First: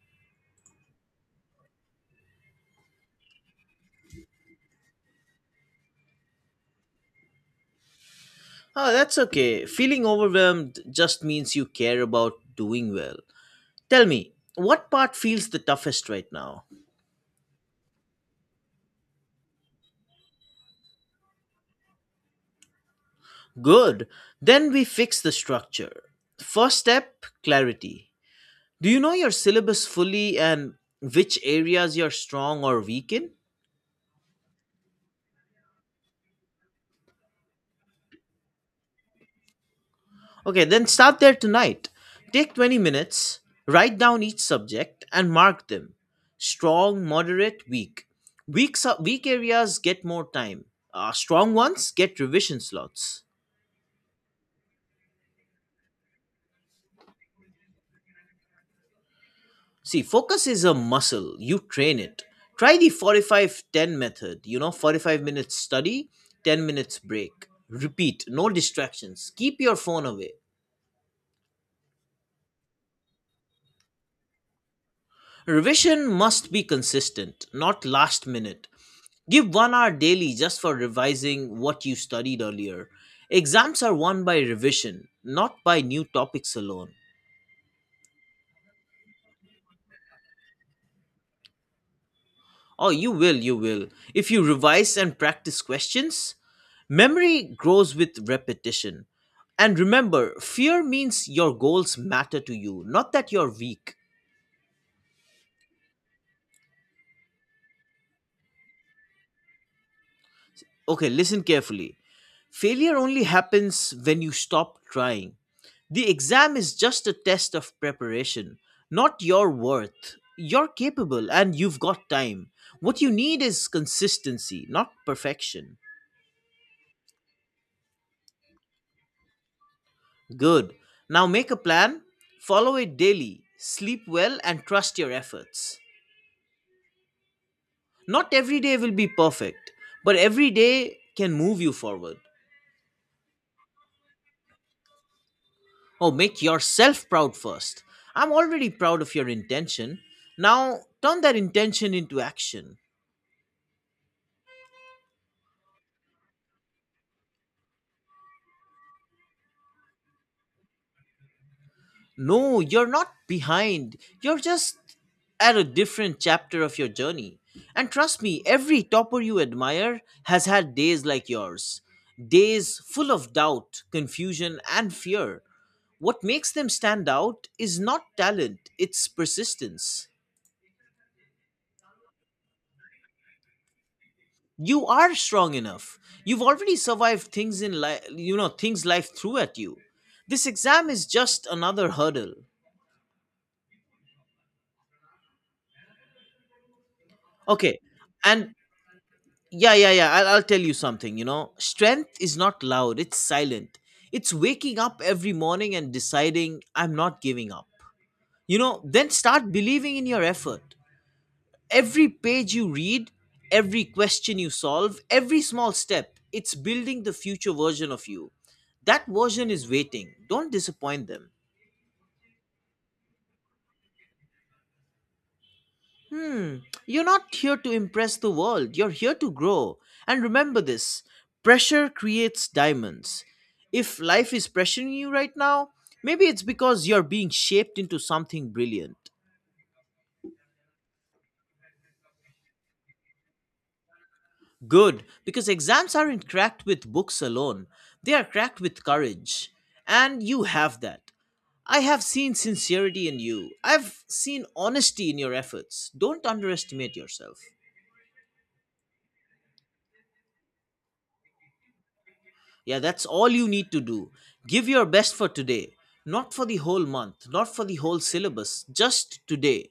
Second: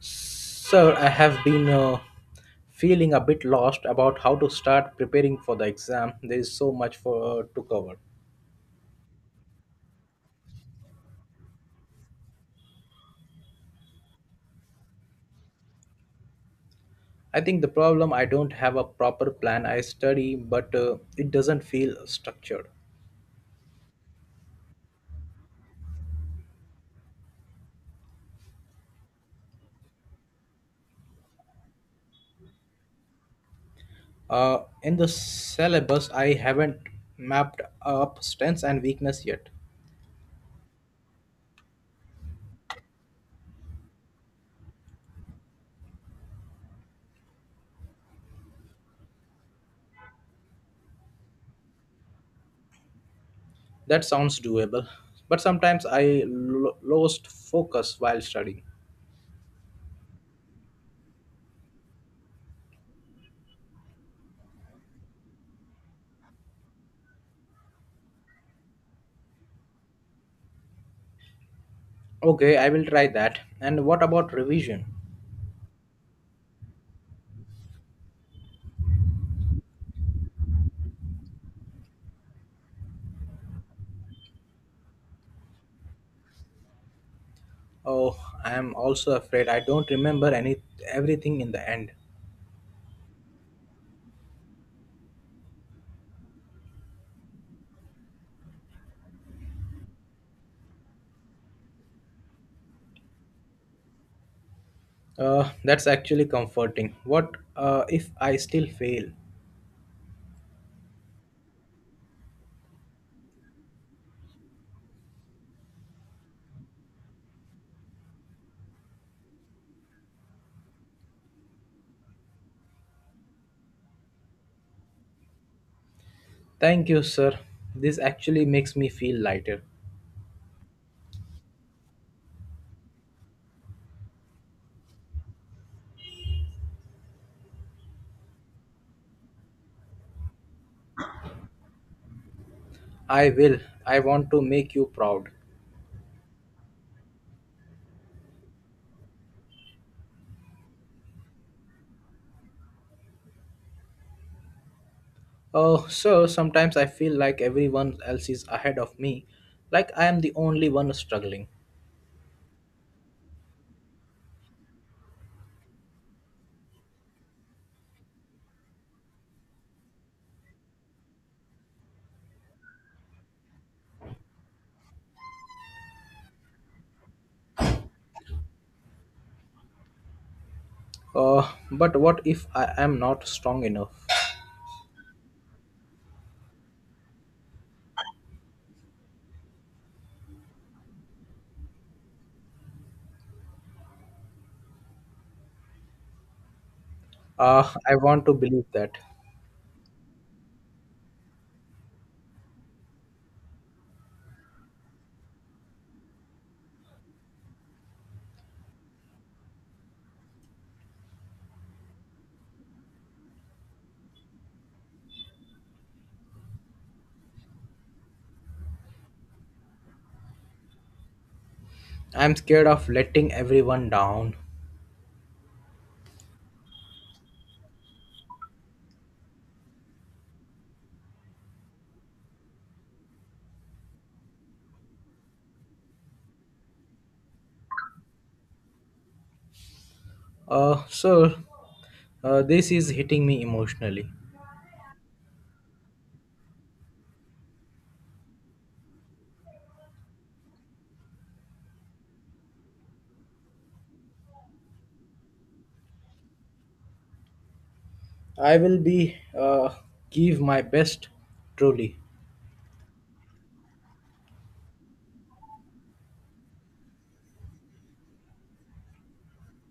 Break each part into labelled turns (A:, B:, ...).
A: Sir, I have been feeling a bit lost about how to start preparing for the exam. There is so much for to cover.
B: Oh, that's okay. Feeling overwhelmed just means you care about doing well. Tell me, what part feels the toughest right now?
A: I think the problem I don't have a proper plan. I study, but it doesn't feel structured.
B: Good. Then we fix the structure. First step clarity. Do you know your syllabus fully and which areas you're strong or weak in?
A: In the syllabus, I haven't mapped up strengths and weakness yet.
B: Okay, then start there tonight. Take 20 minutes, write down each subject, and mark them strong, moderate, weak. Weak areas get more time, strong ones get revision slots.
A: That sounds doable, but sometimes I lost focus while studying.
B: See, focus is a muscle, you train it. Try the 45-10 method, 45 minutes study, 10 minutes break. Repeat, no distractions, keep your phone away.
A: Okay, I will try that. And what about revision?
B: Revision must be consistent, not last minute. Give 1 hour daily just for revising what you studied earlier. Exams are won by revision, not by new topics alone.
A: Oh, I am also afraid I don't remember any everything in the end.
B: Oh, you will, you will. If you revise and practice questions, memory grows with repetition. And remember, fear means your goals matter to you, not that you're weak.
A: That's actually comforting. What if I still fail?
B: Okay, listen carefully. Failure only happens when you stop trying. The exam is just a test of preparation, not your worth. You're capable and you've got time. What you need is consistency, not perfection.
A: Thank you, sir. This actually makes me feel lighter.
B: Good. Now make a plan, follow it daily, sleep well, and trust your efforts. Not every day will be perfect, but every day can move you forward.
A: I will. I want to make you proud.
B: Oh, make yourself proud first. I'm already proud of your intention. Now turn that intention into action.
A: Oh, sir, sometimes I feel like everyone else is ahead of me, like I am the only one struggling.
B: No, you're not behind. You're just at a different chapter of your journey. And trust me, every topper you admire has had days like yours. Days full of doubt, confusion, and fear. What makes them stand out is not talent, it's persistence.
A: But what if I am not strong enough?
B: You are strong enough. You've already survived things in life. Things life threw at you. This exam is just another hurdle.
A: Uh,
B: Okay.
A: I want to
B: And
A: believe that.
B: yeah, yeah, yeah, I'll tell you something. Strength is not loud, it's silent. It's waking up every morning and deciding I'm not giving up. Then start believing in your effort. Every page you read, every question you solve, every small step, it's building the future version of you. That version is waiting. Don't disappoint them.
A: I'm scared of letting everyone down.
B: Hmm, you're not here to impress the world, you're here to grow. And remember this, pressure creates diamonds. If life is pressuring you right now, maybe it's because you're being shaped into something brilliant.
A: Sir, this is hitting me emotionally.
B: Good, because exams aren't cracked with books alone, they are cracked with courage. And you have that. I have seen sincerity in you. I've seen honesty in your efforts. Don't underestimate yourself.
A: I will be give my best, truly.
B: Yeah, that's all you need to do. Give your best for today, not for the whole month, not for the whole syllabus, just today.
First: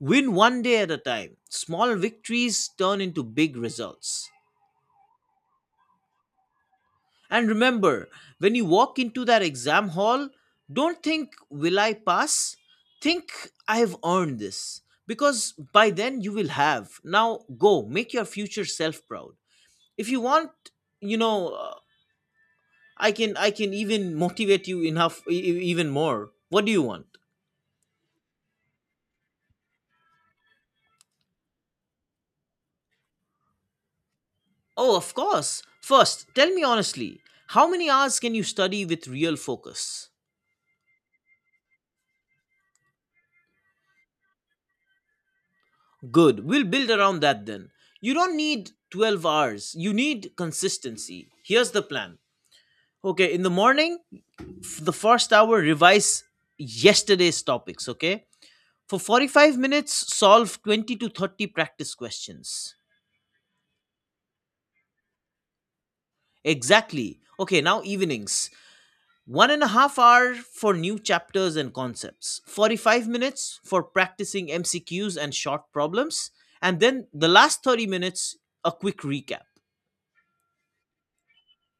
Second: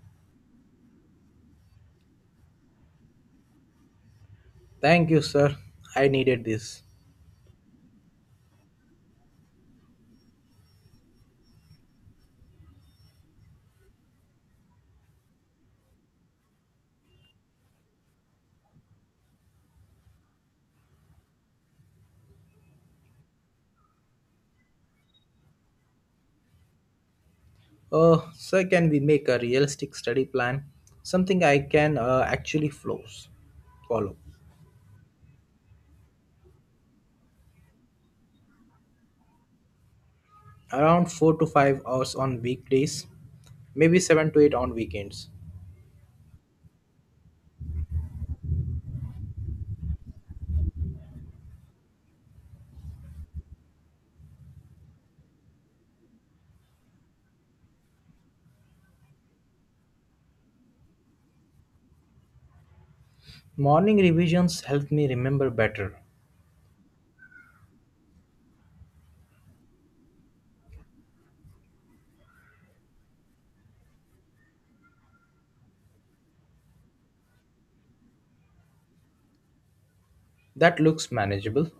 B: Win one day at a time. Small victories turn into big results.
A: Thank you, sir. I needed this.
B: And remember, when you walk into that exam hall, don't think, will I pass? Think, I've earned this. Because by then you will have. Now go, make your future self proud. If you want, you know, uh, I can even motivate you enough even more. What do you want?
A: Sir, can we make a realistic study plan? Something I can actually follow.
B: Oh, of course. First, tell me honestly, how many hours can you study with real focus?
A: Around 4 to 5 hours on weekdays, maybe seven to eight on weekends.
B: Good. We'll build around that then. You don't need 12 hours. You need consistency. Here's the plan. Okay, in the morning, the first hour, revise yesterday's topics, okay? For 45 minutes, solve 20 to 30 practice questions.
A: Morning revisions help me remember better.
B: Exactly. Okay, now evenings. 1.5 hours for new chapters and concepts. 45 minutes for practicing MCQs and short problems. And then the last 30 minutes, a quick recap.
A: That looks manageable.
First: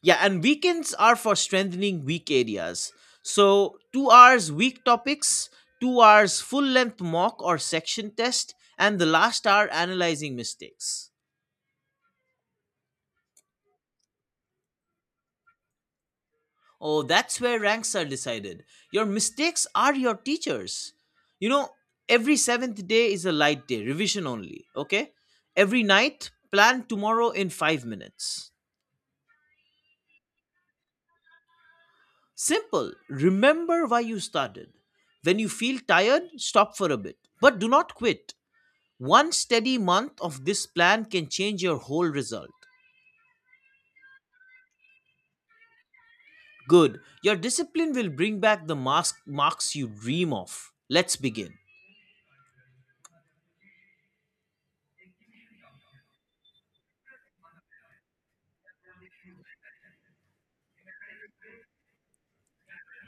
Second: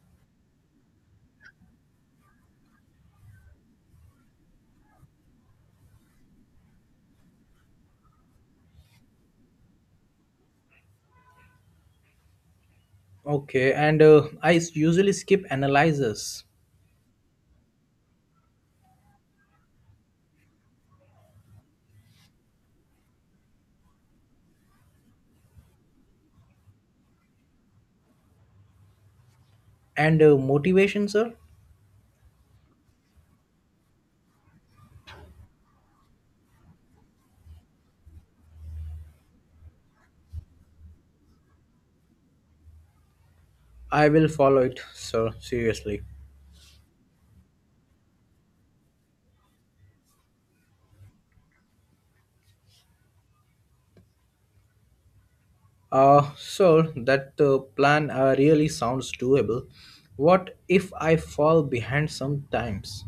B: Yeah, and weekends are for strengthening weak areas. So, 2 hours weak topics, 2 hours full length mock or section test, and the last hour analyzing mistakes.
A: Okay, and I usually skip analyzers.
B: Oh, that's where ranks are decided. Your mistakes are your teachers. You know, every seventh day is a light day, revision only, okay? Every night, plan tomorrow in 5 minutes.
A: And motivation, sir?
B: Simple. Remember why you started. When you feel tired, stop for a bit, but do not quit. One steady month of this plan can change your whole result.
A: I will follow it, sir, seriously.
B: Good. Your discipline will bring back the mask marks you dream of. Let's begin.
A: Sir, that plan really sounds doable. What if I fall behind sometimes?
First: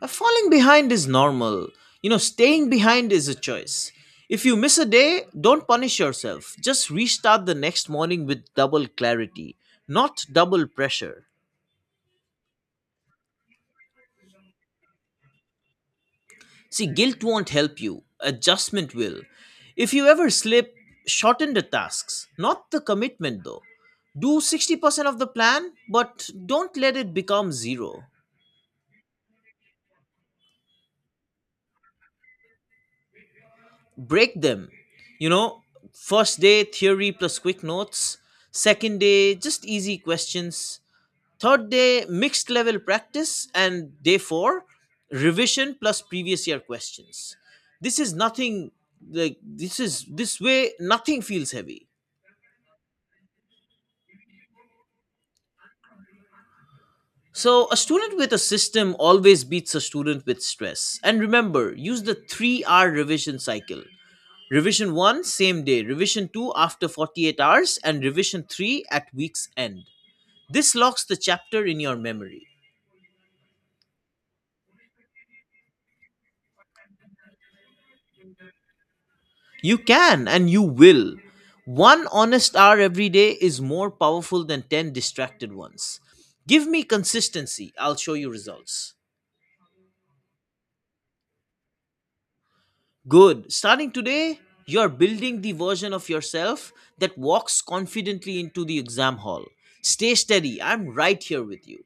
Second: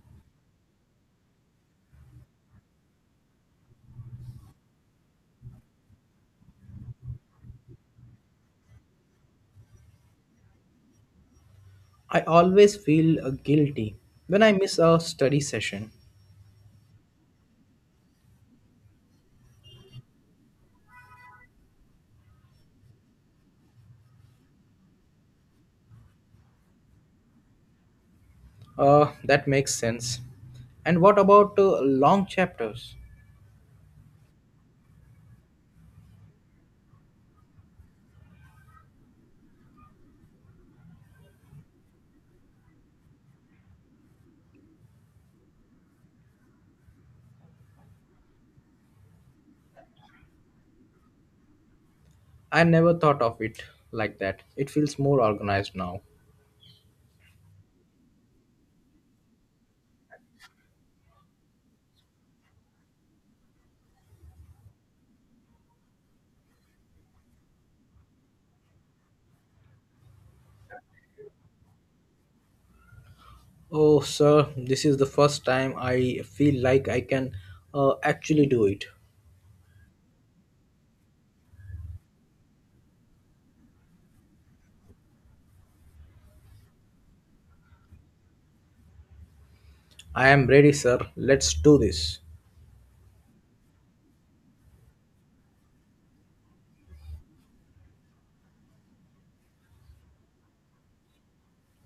B: A falling behind is normal. Staying behind is a choice. If you miss a day, don't punish yourself. Just restart the next morning with double clarity, not double pressure.
A: I always feel guilty when I miss a study session.
B: See, guilt won't help you, adjustment will. If you ever slip, shorten the tasks, not the commitment though. Do 60% of the plan, but don't let it become zero.
A: That makes sense. And what about long chapters?
B: Break them. You know, First day, theory plus quick notes. Second day, just easy questions. Third day, mixed level practice. And day four, revision plus previous year questions. This is nothing like this is this way nothing feels heavy.
A: I never thought of it like that. It feels more organized now.
B: So, a student with a system always beats a student with stress. And remember, use the 3-hour revision cycle. Revision 1, same day. Revision 2, after 48 hours. And revision 3, at week's end. This locks the chapter in your memory.
A: Oh, sir, this is the first time I feel like I can actually do it.
B: You can and you will. One honest hour every day is more powerful than 10 distracted ones. Give me consistency, I'll show you results.
A: I am ready, sir. Let's do this.
B: Good. Starting today, you're building the version of yourself that walks confidently into the exam hall. Stay steady. I'm right here with you.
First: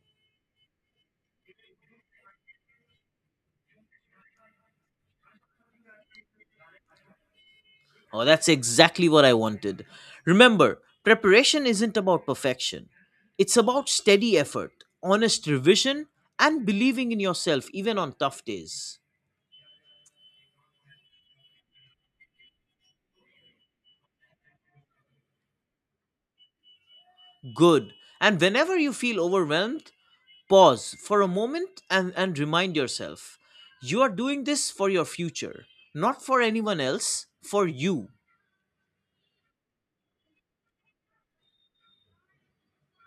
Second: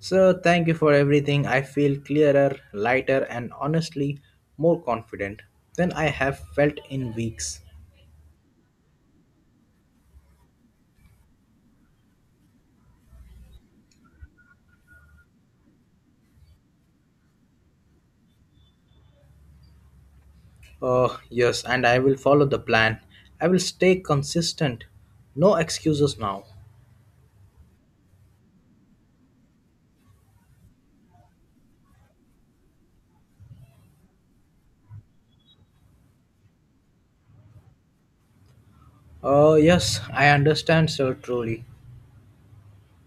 A: Sir, thank you for everything. I feel clearer, lighter, and honestly more confident than I have felt in weeks.
B: Oh, that's exactly what I wanted. Remember, preparation isn't about perfection, it's about steady effort, honest revision, and believing in yourself even on tough days.
A: Oh, yes, and I will follow the plan. I will stay consistent. No excuses now.
B: Good. And whenever you feel overwhelmed, pause for a moment and remind yourself you are doing this for your future, not for anyone else, for you.
A: Oh, yes, I understand, sir, truly.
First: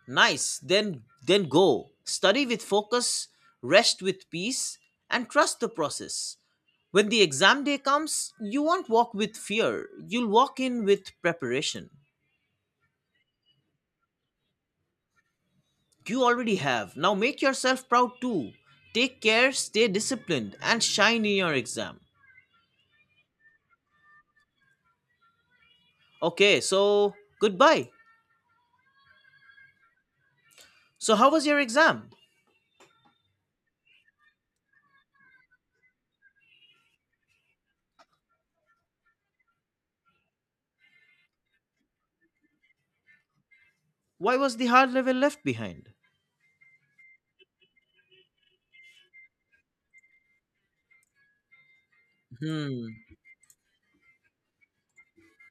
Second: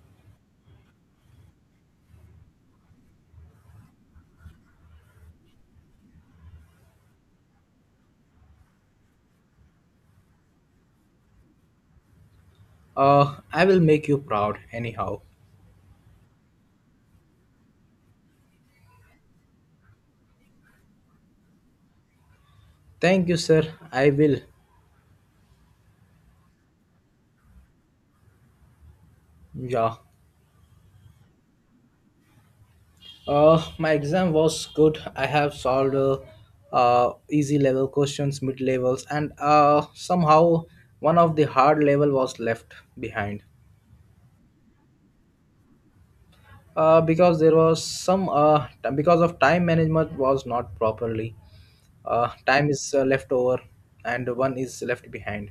B: Nice. Then go. Study with focus, rest with peace, and trust the process. When the exam day comes, you won't walk with fear. You'll walk in with preparation.
A: I will make you proud, anyhow.
B: You already have. Now make yourself proud too. Take care, stay disciplined, and shine in your exam.
A: Thank you, sir. I will.
B: Okay, so goodbye.
A: Yeah.
B: So, how was your exam?
A: My exam was good. I have solved easy level questions, mid levels, and somehow one of the hard level was left behind,
B: Why was the hard level left behind?
A: because there was some because of time management was not properly. Time
B: Hmm.
A: is left over, and one is left behind.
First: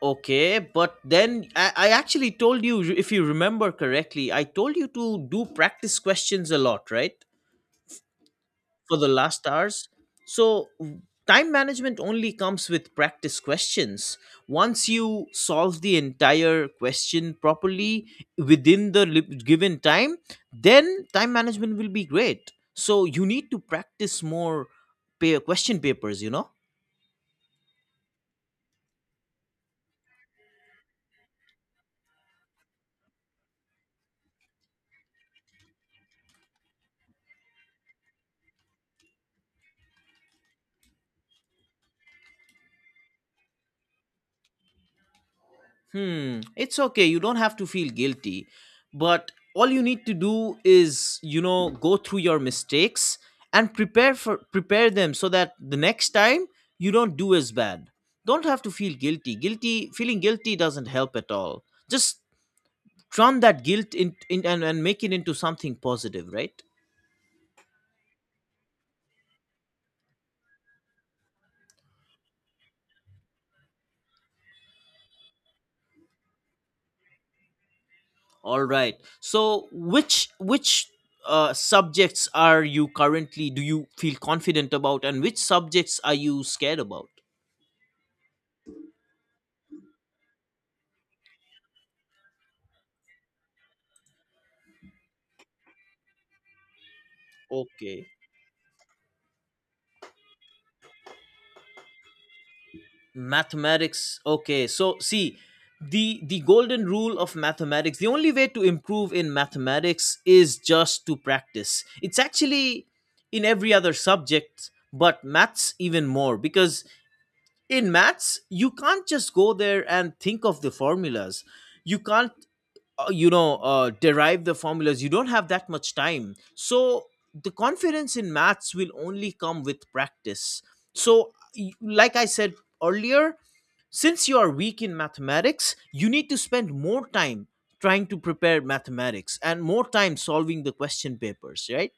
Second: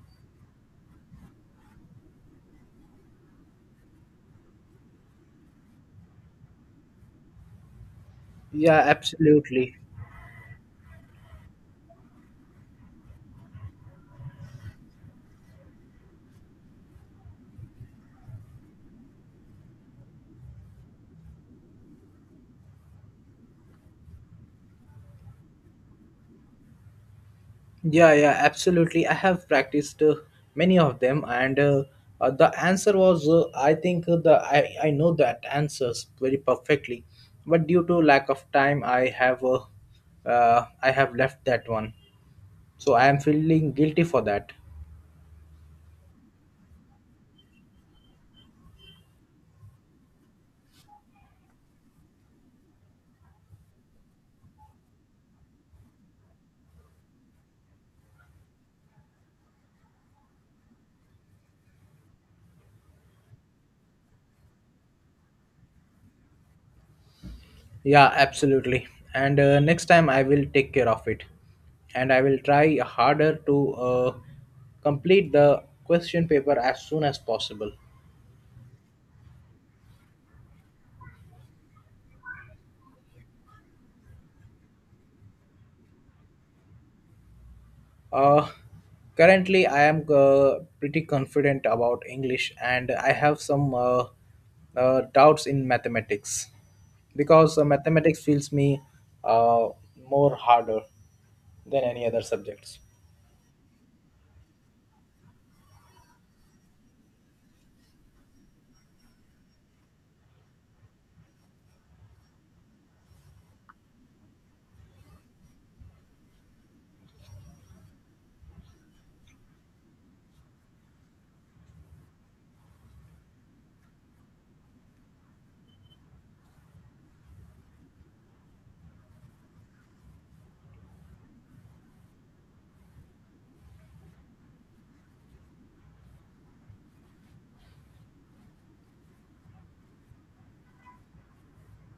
B: Okay, but then I actually told you, if you remember correctly, I told you to do practice questions a lot, right?
A: Yeah,
B: For the last
A: absolutely.
B: hours. So time management only comes with practice questions. Once you solve the entire question properly within the given time, then time management will be great. So you need to practice more question papers, you know?
A: Yeah, yeah, absolutely. I have practiced many of them, and the answer was I think the I know that answers very perfectly, but due to lack of time, I have left that one. So I am feeling guilty for that.
B: Hmm, it's okay. You don't have to feel guilty. But all you need to do is, go through your mistakes and prepare them so that the next time you don't do as bad. Don't have to feel guilty. Feeling guilty doesn't help at all. Just turn that guilt in and make it into something positive, right?
A: Yeah, absolutely. And next time I will take care of it, and I will try harder to complete the question paper as soon as possible.
B: All right. So which subjects are you currently do you feel confident about and which subjects are you scared about?
A: Uh, currently, I am pretty confident about English, and I have some doubts in mathematics because
B: Okay.
A: mathematics feels me uh, more harder than any other subjects.
B: Mathematics, okay, so see, the golden rule of mathematics, the only way to improve in mathematics is just to practice. It's actually in every other subject, but maths even more, because in maths you can't just go there and think of the formulas. You can't, derive the formulas. You don't have that much time. So the confidence in maths will only come with practice. So, like I said earlier, since you are weak in mathematics, you need to spend more time trying to prepare mathematics and more time solving the question papers, right?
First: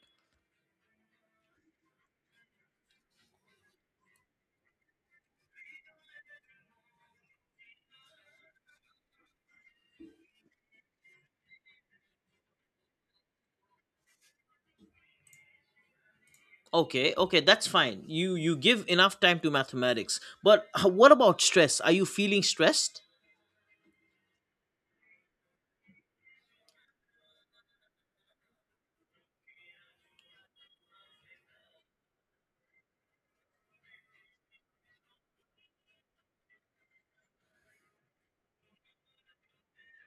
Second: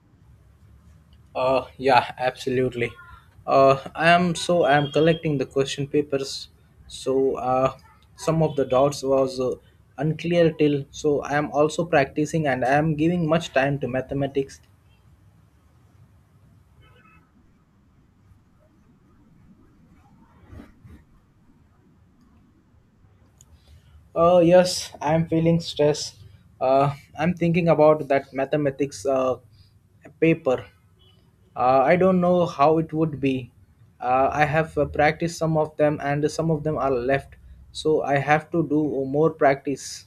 A: Yeah, absolutely. I am collecting the question papers. So some of the doubts was unclear till. So I am also practicing and I am giving much time to mathematics.
B: Okay, okay, that's fine. You give enough time to mathematics, but what about stress? Are you feeling stressed?
A: Yes, I'm feeling stress. I'm thinking about that mathematics paper. I don't know how it would be. I have practiced some of them, and some of them are left. So I have to do more practice,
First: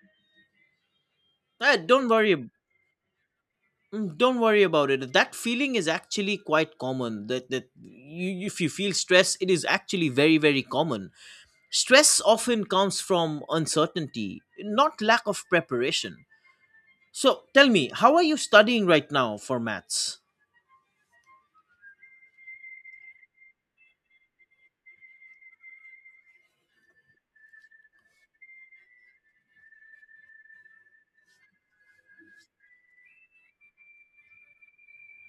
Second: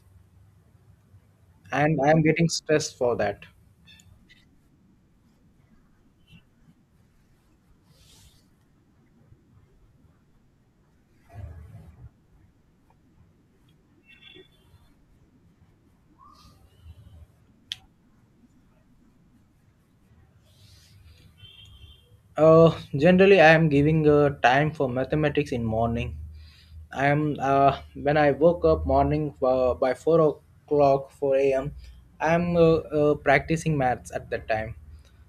B: Eh,
A: and
B: don't
A: I'm
B: worry
A: getting
B: ab-
A: stressed for that.
B: don't worry about it. That feeling is actually quite common. If you feel stress, it is actually very very common. Stress often comes from uncertainty, not lack of preparation. So tell me, how are you studying right now for maths?
A: Generally, I am giving time for mathematics in morning. I am when I woke up morning by 4 o'clock, four a.m. I am practicing maths at that time.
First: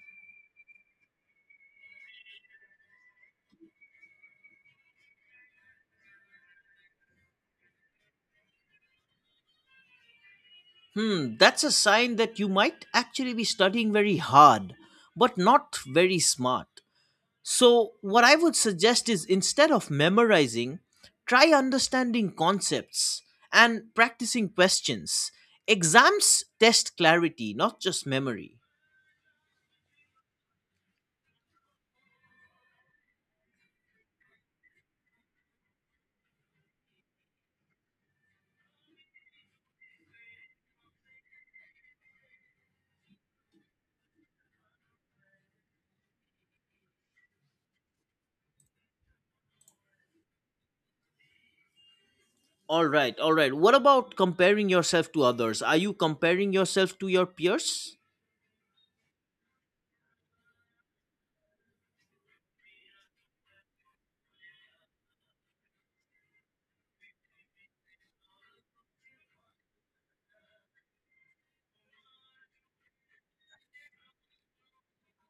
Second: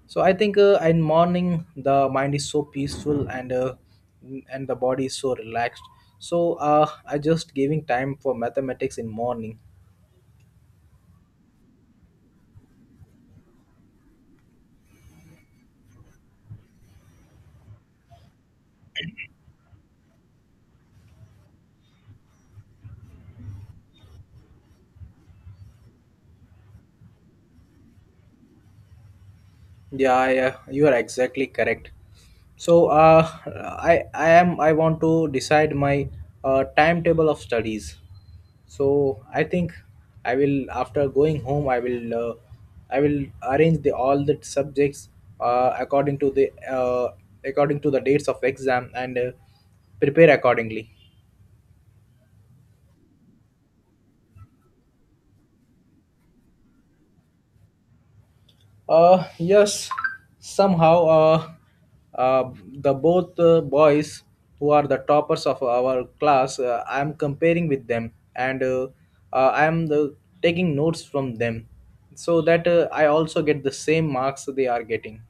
A: So I think in morning the mind is so peaceful and the body is so relaxed. So I just giving time for mathematics in morning.
B: Hmm, that's a sign that you might actually be studying very hard, but not very smart. So, what I would suggest is instead of memorizing, try understanding concepts and practicing questions. Exams test clarity, not just memory.
A: Yeah, yeah, you are exactly correct. So I want to decide my timetable of studies. So I think I will after going home I will i will arrange the all the subjects uh, according to the uh, according to the dates of exam and prepare accordingly.
B: All right, all right. What about comparing yourself to others? Are you comparing yourself to your peers?
A: Yes, somehow uh the both boys who are the toppers of our class, I am comparing with them and I am the taking notes from them so that I also get the same marks they are getting.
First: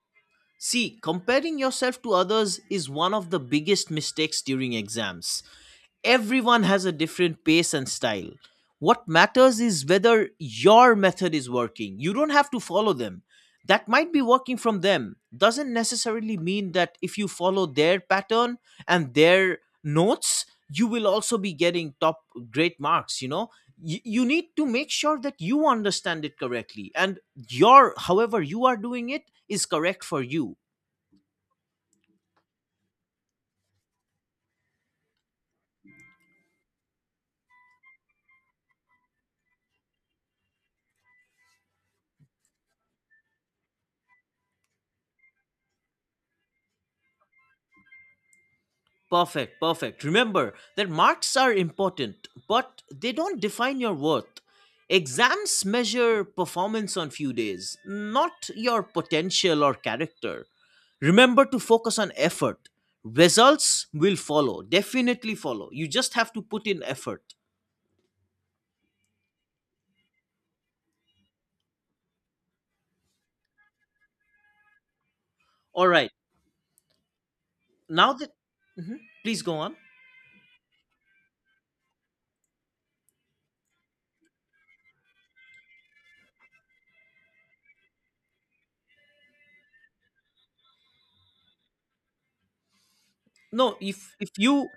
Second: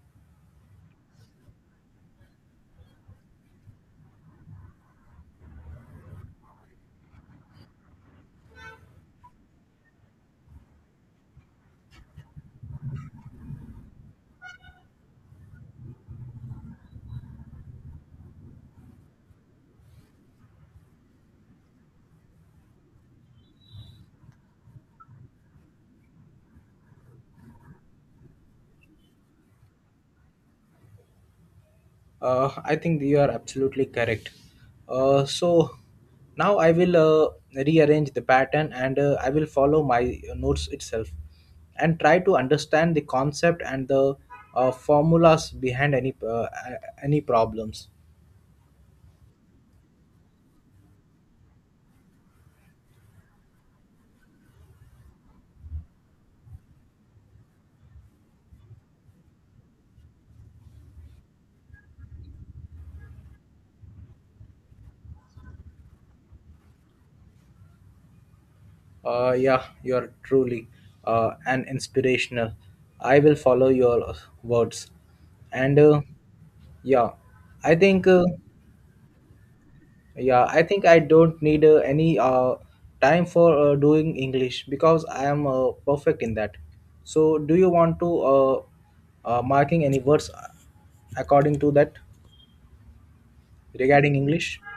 B: See, comparing yourself to others is one of the biggest mistakes during exams. Everyone has a different pace and style. What matters is whether your method is working. You don't have to follow them. That might be working from them. Doesn't necessarily mean that if you follow their pattern and their notes, you will also be getting top great marks, you know? You need to make sure that you understand it correctly and your however you are doing it is correct for you.
A: I think you are absolutely correct. So now I will rearrange the pattern and I will follow my notes itself and try to understand the concept and the formulas behind any problems.
B: Perfect, perfect. Remember that marks are important, but they don't define your worth. Exams measure performance on few days, not your potential or character. Remember to focus on effort. Results will follow, definitely follow. You just have to put in effort.
A: Yeah, you are truly an inspirational. I will follow your words and
B: All right.
A: yeah, I think.
B: Now that. Mhm. Please go on.
A: Yeah, I think I don't need any time for doing English because I am perfect in that. So, do you want to marking any words according to that
B: no
A: regarding
B: if if
A: English?
B: you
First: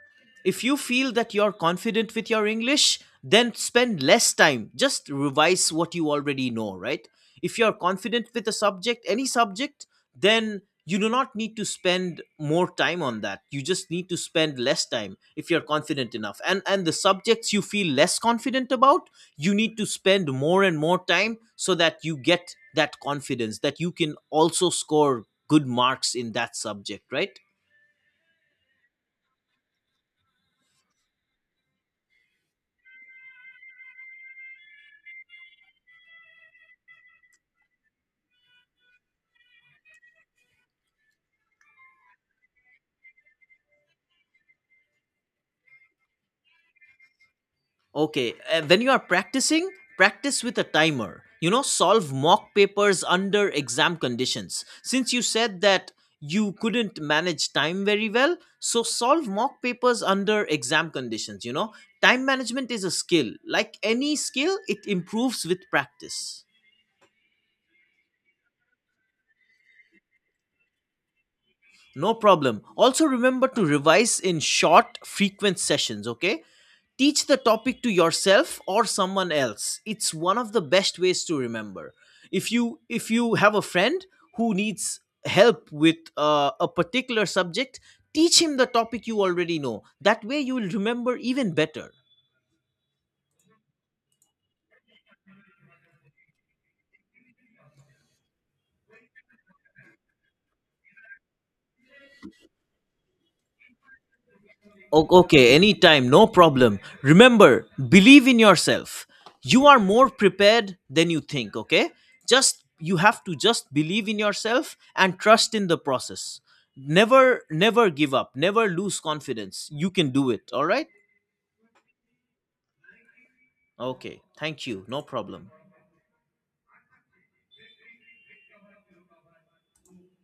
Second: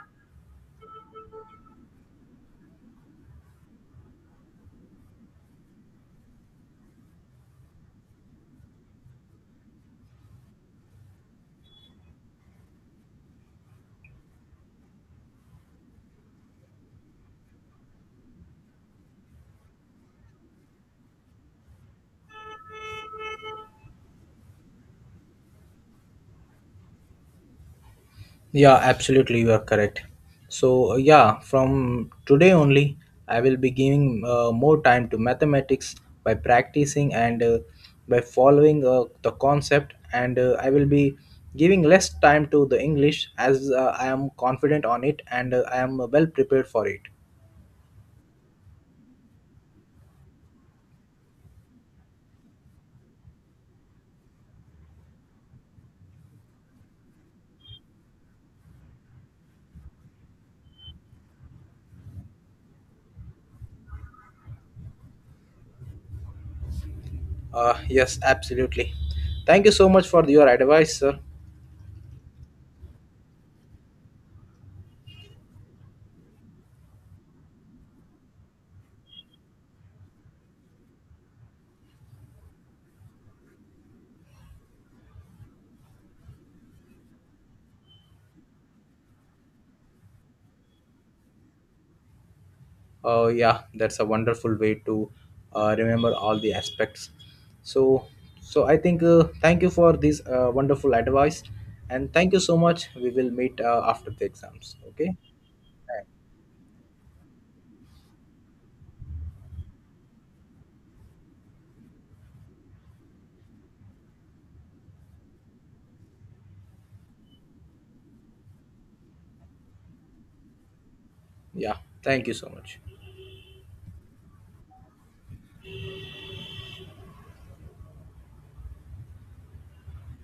B: if you feel that you're confident with your english, then spend less time, just revise what you already know, right? If you're confident with a subject, any subject, then you do not need to spend more time on that. You just need to spend less time if you're confident enough. And the subjects you feel less confident about, you need to spend more and more time so that you get that confidence that you can also score good marks in that subject, right?
A: Yeah, absolutely, you are correct. So, yeah, from today only, I will be giving more time to mathematics by practicing and by following the concept, and I will be giving less time to the English as I am confident on it and I am well prepared for it.
B: Okay, when you are practicing, practice with a timer. Solve mock papers under exam conditions. Since you said that you couldn't manage time very well, so solve mock papers under exam conditions. Time management is a skill. Like any skill, it improves with practice.
A: Yes, absolutely. Thank you so much for your advice, sir.
B: No problem. Also, remember to revise in short, frequent sessions, okay? Teach the topic to yourself or someone else. It's one of the best ways to remember. If you have a friend who needs help with a particular subject, teach him the topic you already know. That way you will remember even better.
A: Yeah, that's a wonderful way to remember all the aspects. So, so I think thank you for this wonderful advice, and thank you so much. We will meet after the exams. Okay?
B: O- okay, anytime, no problem. Remember, believe in yourself. You are more prepared than you think, okay? Just you have to just believe in yourself and trust in the process. Never give up. Never lose confidence. You can do it, all right?
A: Yeah. Thank you so much.
B: Okay. Thank you. No problem.